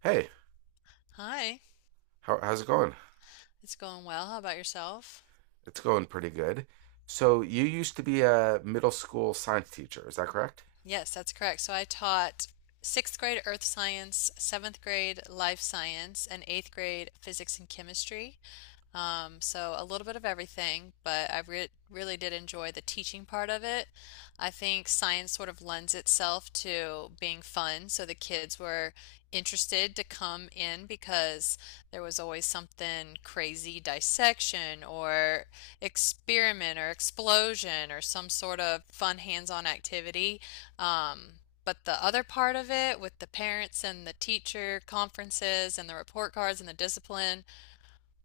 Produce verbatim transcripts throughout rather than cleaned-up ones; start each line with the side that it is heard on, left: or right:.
right: Hey,
left: Hi,
right: how, how's it going?
left: it's going well. How about yourself?
right: It's going pretty good. So you used to be a middle school science teacher, is that correct?
left: Yes, that's correct. So I taught sixth grade earth science, seventh grade life science, and eighth grade physics and chemistry. Um, so a little bit of everything, but I re really did enjoy the teaching part of it. I think science sort of lends itself to being fun, so the kids were interested to come in because there was always something crazy dissection or experiment or explosion or some sort of fun hands-on activity. Um, But the other part of it with the parents and the teacher conferences and the report cards and the discipline,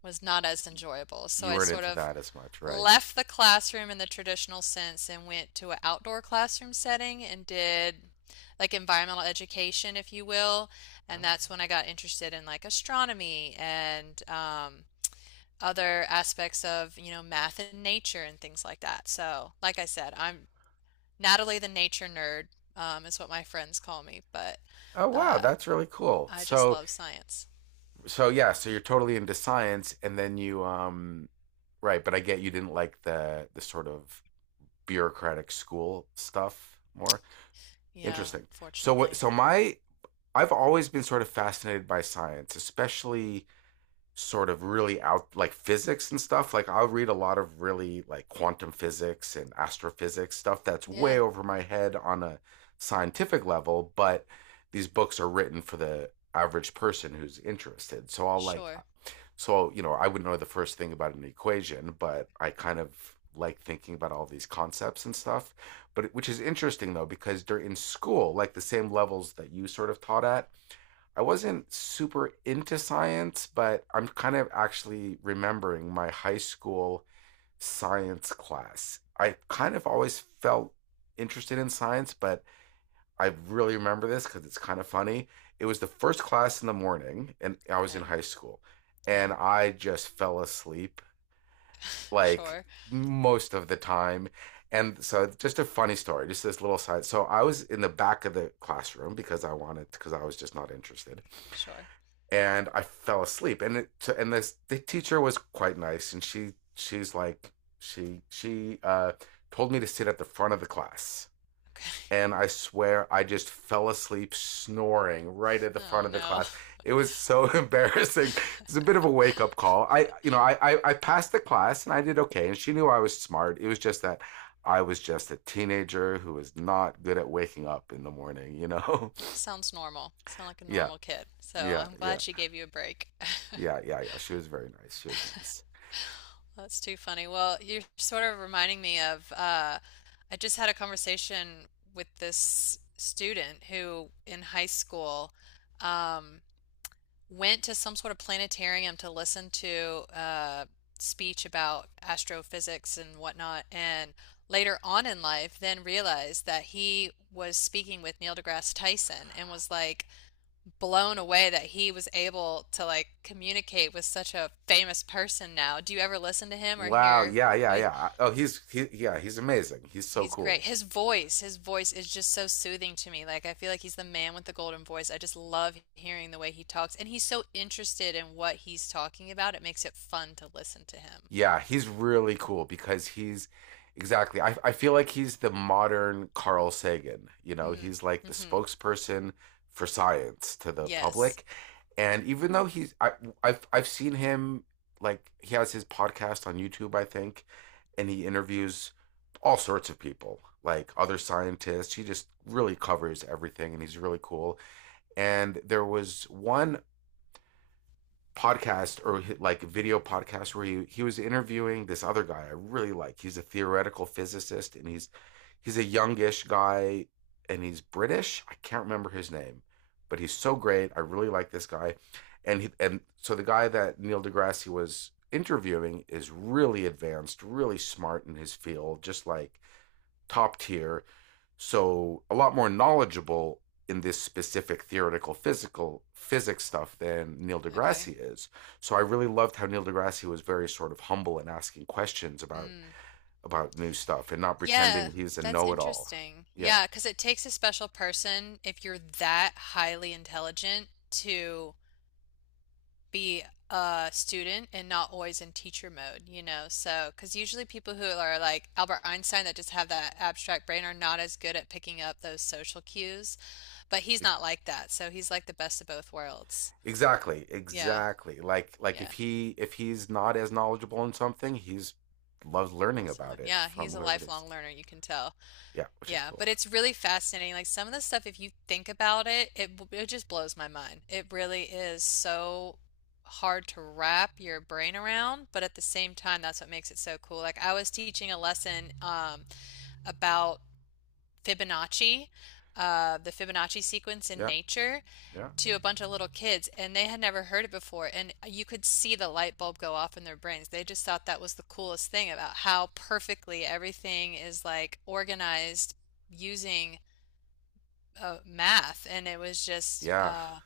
left: was not as enjoyable. So
right: You
left: I
right: weren't
left: sort
right: into
left: of
right: that as much, right?
left: left the classroom in the traditional sense and went to an outdoor classroom setting and did like environmental education, if you will. And
right: Ah.
left: that's when I got interested in like astronomy and um, other aspects of, you know, math and nature and things like that. So, like I said, I'm Natalie the nature nerd, um, is what my friends call me, but
right: Oh wow,
left: uh,
right: that's really cool.
left: I just
right: So
left: love science.
right: so yeah, so you're totally into science and then you um right, but I get you didn't like the the sort of bureaucratic school stuff more.
left: Yeah,
right: Interesting. So what
left: unfortunately.
right: so my I've always been sort of fascinated by science, especially sort of really out like physics and stuff. Like I'll read a lot of really like quantum physics and astrophysics stuff that's way
left: Yeah,
right: over my head on a scientific level, but these books are written for the average person who's interested. So I'll like
left: sure.
right: so, you know, I would not know the first thing about an equation, but I kind of like thinking about all these concepts and stuff. But which is interesting though, because during in school, like the same levels that you sort of taught at, I wasn't super into science, but I'm kind of actually remembering my high school science class. I kind of always felt interested in science, but I really remember this because it's kind of funny. It was the first class in the morning, and I was in
left: Okay.
right: high school,
left: Yeah.
right: and I just fell asleep like
left: Sure,
right: most of the time. And so, just a funny story, just this little side. So, I was in the back of the classroom because I wanted, because I was just not interested,
left: sure.
right: and I fell asleep. And it, so- and this the teacher was quite nice, and she she's like she she uh, told me to sit at the front of the class
left: Okay.
right: and I swear I just fell asleep snoring right at the
left: Oh
right: front of the
left: no.
right: class. It was so embarrassing. It was a bit of a wake up call. I, you know, I, I, I passed the class and I did okay, and she knew I was smart. It was just that I was just a teenager who was not good at waking up in the morning. You know?
left: Sounds normal. Sound like a
right: Yeah,
left: normal kid. So
right: yeah,
left: I'm
right: yeah,
left: glad she gave you a break.
right: yeah, yeah, yeah. She was very nice. She was nice.
left: That's too funny. Well, you're sort of reminding me of uh, I just had a conversation with this student who in high school um, went to some sort of planetarium to listen to a speech about astrophysics and whatnot, and later on in life, then realized that he was speaking with Neil deGrasse Tyson and was like blown away that he was able to like communicate with such a famous person now. Do you ever listen to him or
right: Wow.
left: hear
right: Yeah, yeah,
left: what
right: yeah. Oh, he's he, yeah, he's amazing. He's so
left: He's great.
right: cool.
left: His voice, his voice is just so soothing to me. Like I feel like he's the man with the golden voice. I just love hearing the way he talks, and he's so interested in what he's talking about. It makes it fun to listen to him.
right: Yeah, he's really cool because he's exactly. I, I feel like he's the modern Carl Sagan. You know,
left: Mm.
right: he's like the
left: Mm-hmm.
right: spokesperson for science to the
left: Yes.
right: public. And even though he's, I, I've I've seen him like he has his podcast on YouTube, I think, and he interviews all sorts of people, like other scientists. He just really covers everything, and he's really cool. And there was one podcast or like video podcast where he he was interviewing this other guy I really like. He's a theoretical physicist and he's he's a youngish guy and he's British. I can't remember his name, but he's so great. I really like this guy. And he, and so the guy that Neil deGrasse was interviewing is really advanced, really smart in his field, just like top tier, so a lot more knowledgeable in this specific theoretical physical physics stuff than Neil
left: Okay.
right: deGrasse is. So I really loved how Neil deGrasse was very sort of humble and asking questions about
left: Mm.
right: about new stuff and not
left: Yeah,
right: pretending he's a
left: that's
right: know-it-all.
left: interesting.
right: Yeah.
left: Yeah, because it takes a special person if you're that highly intelligent to be a student and not always in teacher mode, you know? So, because usually people who are like Albert Einstein that just have that abstract brain are not as good at picking up those social cues, but he's
right: e-,
left: not like that. So he's like the best of both worlds.
right: Exactly,
left: Yeah,
right: exactly. Like like
left: yeah.
right: if he if he's not as knowledgeable in something, he's loves
left: He
right: learning
left: wants to learn.
right: about it
left: Yeah,
right: from
left: he's a
right: whoever it is.
left: lifelong learner, you can tell.
right: Yeah, which is
left: Yeah,
right: cool.
left: but it's really fascinating. Like some of the stuff, if you think about it, it b- it just blows my mind. It really is so hard to wrap your brain around, but at the same time, that's what makes it so cool. Like I was teaching a lesson um, about Fibonacci, uh, the Fibonacci sequence in
right: Yeah,
left: nature,
right: yeah,
left: to a bunch of little kids, and they had never heard it before. And you could see the light bulb go off in their brains. They just thought that was the coolest thing about how perfectly everything is like organized using uh, math, and it was just
right: yeah.
left: uh,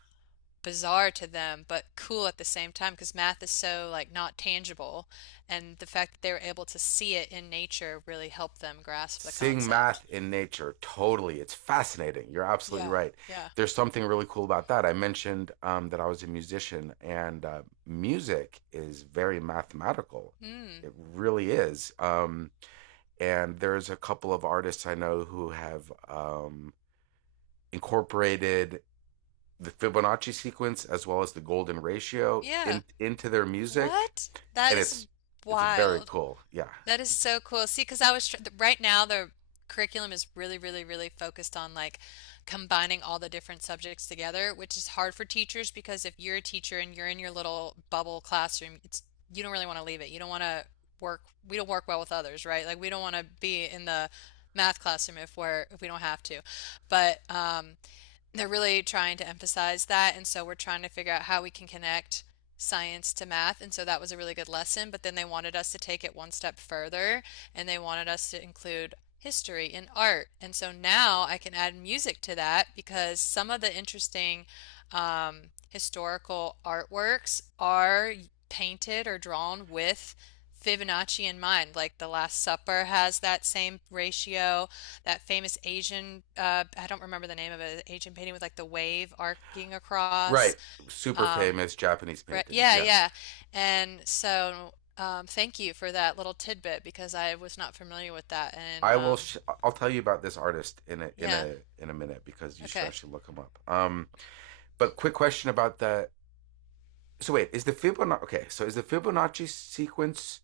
left: bizarre to them, but cool at the same time because math is so like not tangible, and the fact that they were able to see it in nature really helped them grasp the
right: Seeing
left: concept.
right: math in nature totally, it's fascinating, you're absolutely
left: Yeah,
right: right.
left: yeah.
right: There's something really cool about that. I mentioned um, that I was a musician, and uh, music is very mathematical.
left: Hmm.
right: It really is, um, and there's a couple of artists I know who have um, incorporated the Fibonacci sequence as well as the golden ratio
left: Yeah.
right: in, into their music,
left: What? That
right: and
left: is
right: it's it's very
left: wild.
right: cool. Yeah,
left: That is
right: it's
left: so cool. See, because I was tr right now the curriculum is really, really, really focused on like combining all the different subjects together, which is hard for teachers because if you're a teacher and you're in your little bubble classroom, it's you don't really want to leave it. You don't want to work. We don't work well with others, right? Like we don't want to be in the math classroom if we're if we don't have to. But um, they're really trying to emphasize that. And so we're trying to figure out how we can connect science to math. And so that was a really good lesson. But then they wanted us to take it one step further and they wanted us to include history and art. And so now I can add music to that because some of the interesting um, historical artworks are painted or drawn with Fibonacci in mind. Like The Last Supper has that same ratio, that famous Asian, uh, I don't remember the name of it, Asian painting with like the wave arcing across.
right: right. Super
left: Um,
right: famous Japanese
left: re-
right: painting,
left: yeah,
right: yeah.
left: yeah. And so, um, thank you for that little tidbit because I was not familiar with that. And
right: I will.
left: um,
right: Sh- I'll tell you about this artist in a in
left: yeah,
right: a in a minute because you should
left: okay.
right: actually look him up. Um, but quick question about the. So wait, is the Fibonacci okay? So is the Fibonacci sequence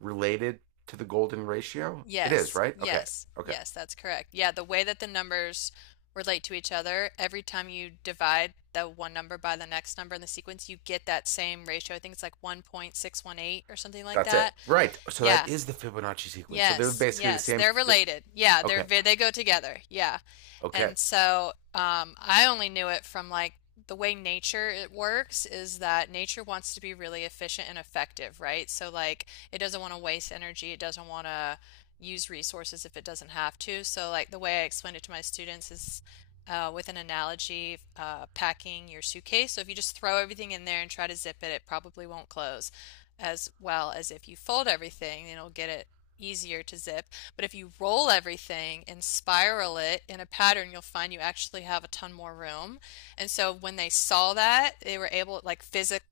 right: related to the golden ratio? It is,
left: Yes,
right: right? Okay,
left: yes,
right: okay,
left: yes, that's correct. Yeah, the way that the numbers relate to each other, every time you divide the one number by the next number in the sequence, you get that same ratio. I think it's like one point six one eight or something like
right: that's it.
left: that.
right: Right. So that
left: Yeah.
right: is the Fibonacci sequence. So they're
left: Yes,
right: basically the
left: yes,
right: same.
left: they're
right: Th-
left: related. Yeah, they're
right: okay,
left: ve- they go together. Yeah.
right: okay.
left: And so um, I only knew it from like the way nature it works is that nature wants to be really efficient and effective, right? So like it doesn't want to waste energy, it doesn't want to use resources if it doesn't have to. So like the way I explain it to my students is uh, with an analogy, uh, packing your suitcase. So if you just throw everything in there and try to zip it, it probably won't close as well as if you fold everything, and it'll get it easier to zip. But if you roll everything and spiral it in a pattern, you'll find you actually have a ton more room. And so when they saw that, they were able, like physically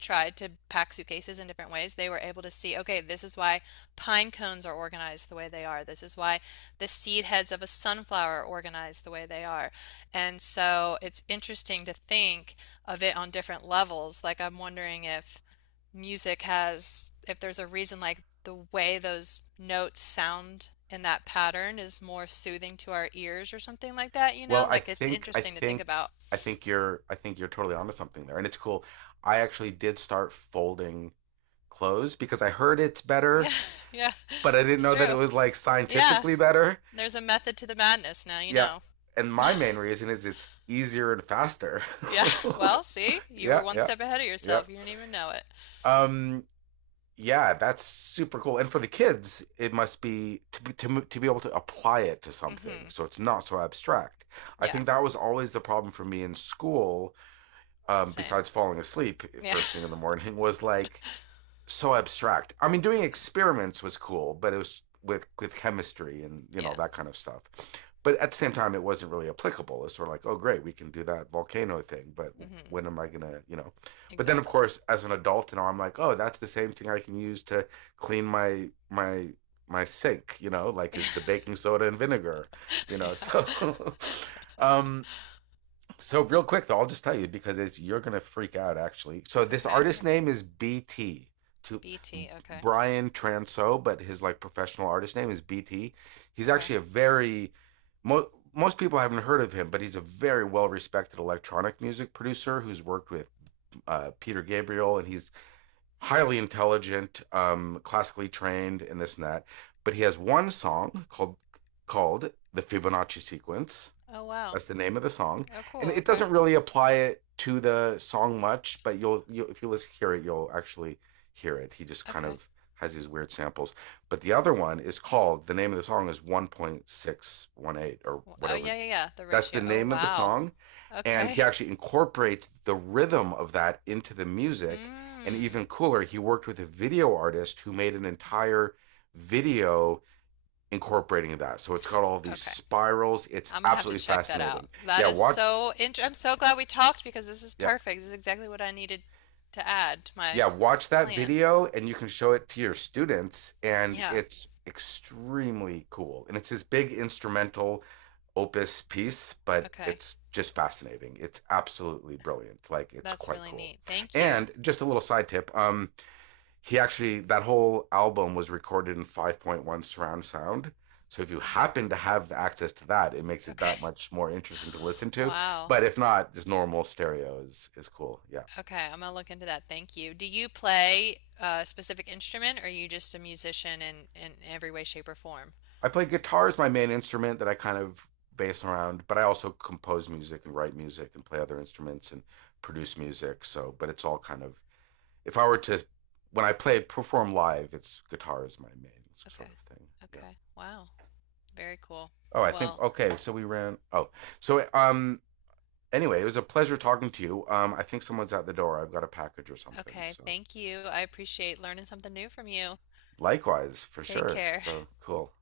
left: tried to pack suitcases in different ways. They were able to see, okay, this is why pine cones are organized the way they are. This is why the seed heads of a sunflower are organized the way they are. And so it's interesting to think of it on different levels. Like I'm wondering if music has, if there's a reason, like the way those notes sound in that pattern is more soothing to our ears or something like that, you
right: Well,
left: know?
right: I
left: Like it's
right: think I
left: interesting to think
right: think
left: about.
right: I think you're I think you're totally onto something there, and it's cool. I actually did start folding clothes because I heard it's
left: Yeah,
right: better,
left: yeah,
right: but I didn't
left: it's
right: know that it
left: true.
right: was like
left: Yeah,
right: scientifically better.
left: there's a method to the madness now, you
right: Yeah.
left: know.
right: And my main reason is it's easier and faster.
left: Yeah, well, see, you were
right: Yeah,
left: one
right: yeah.
left: step ahead of
right: Yeah.
left: yourself. You didn't even know it.
right: Um yeah, that's super cool. And for the kids, it must be to be, to to be able to apply it to
left: Mm-hmm.
right: something, so it's not so abstract. I
left: Yeah,
right: think that was always the problem for me in school. Um,
left: same.
right: besides falling asleep
left: Yeah.
right: first thing in the morning, was like so abstract. I mean, doing
left: Mm-hmm.
right: experiments was cool, but it was with with chemistry and you know
left: Yeah.
right: that kind of stuff. But at the same time, it wasn't really applicable. It's sort of like, oh, great, we can do that volcano thing, but
left: Mm-hmm.
right: when am I gonna, you know? But then, of
left: Exactly.
right: course, as an adult, you know, I'm like, oh, that's the same thing I can use to clean my my my sink, you know, like is the baking soda and vinegar, you know.
left: Yeah.
right: So, um, so real quick though, I'll just tell you because it's you're gonna freak out actually. So this
left: Okay, I'm
right: artist name
left: excited.
right: is B T to
left: B T. Okay.
right: Brian Transo, but his like professional artist name is B T. He's
left: Okay.
right: actually a very mo- most people haven't heard of him, but he's a very well respected electronic music producer who's worked with uh, Peter Gabriel, and he's highly intelligent, um, classically trained, and this and that. But he has one song called called the Fibonacci Sequence,
left: Oh, wow.
right: that's the name of the song,
left: Oh,
right: and
left: cool.
right: it
left: Okay.
right: doesn't really apply it to the song much, but you'll, you'll if you listen hear it, you'll actually hear it. He just kind
left: Okay.
right: of has these weird samples. But the other one is called, the name of the song is one point six one eight or
left: W- Oh,
right: whatever.
left: yeah, yeah, yeah. The
right: That's the
left: ratio. Oh,
right: name of the
left: wow.
right: song, and he
left: Okay.
right: actually incorporates the rhythm of that into the music. And
left: Mm.
right: even cooler, he worked with a video artist who made an entire video incorporating that. So it's got all these
left: Okay.
right: spirals. It's
left: I'm gonna have to
right: absolutely
left: check that out.
right: fascinating.
left: That
right: Yeah,
left: is
right: watch
left: so int- I'm so glad we talked because this is
right: yeah.
left: perfect. This is exactly what I needed to add to my
right: Yeah, watch that
left: plan.
right: video and you can show it to your students and
left: Yeah.
right: it's extremely cool. And it's this big instrumental opus piece, but
left: Okay.
right: it's just fascinating. It's absolutely brilliant. Like it's
left: That's
right: quite
left: really
right: cool.
left: neat. Thank you.
right: And just a little side tip, um he actually that whole album was recorded in five point one surround sound, so if you
left: Okay.
right: happen to have access to that, it makes it that
left: Okay.
right: much more interesting to listen to.
left: Wow.
right: But if not, just normal stereo is is cool. Yeah,
left: Okay. I'm gonna look into that. Thank you. Do you play a specific instrument or are you just a musician in in every way, shape, or form?
right: I play guitar as my main instrument that I kind of base around, but I also compose music and write music and play other instruments and produce music. So but it's all kind of, if I were to, when I play perform live, it's guitar is my main sort
left: Okay.
right: of thing, yeah.
left: Okay. Wow. Very cool.
right: oh I think
left: Well,
right: Okay, so we ran, oh so um anyway, it was a pleasure talking to you. Um, I think someone's at the door. I've got a package or something.
left: okay.
right: So
left: Thank you. I appreciate learning something new from you.
right: likewise, for
left: Take
right: sure.
left: care.
right: So cool.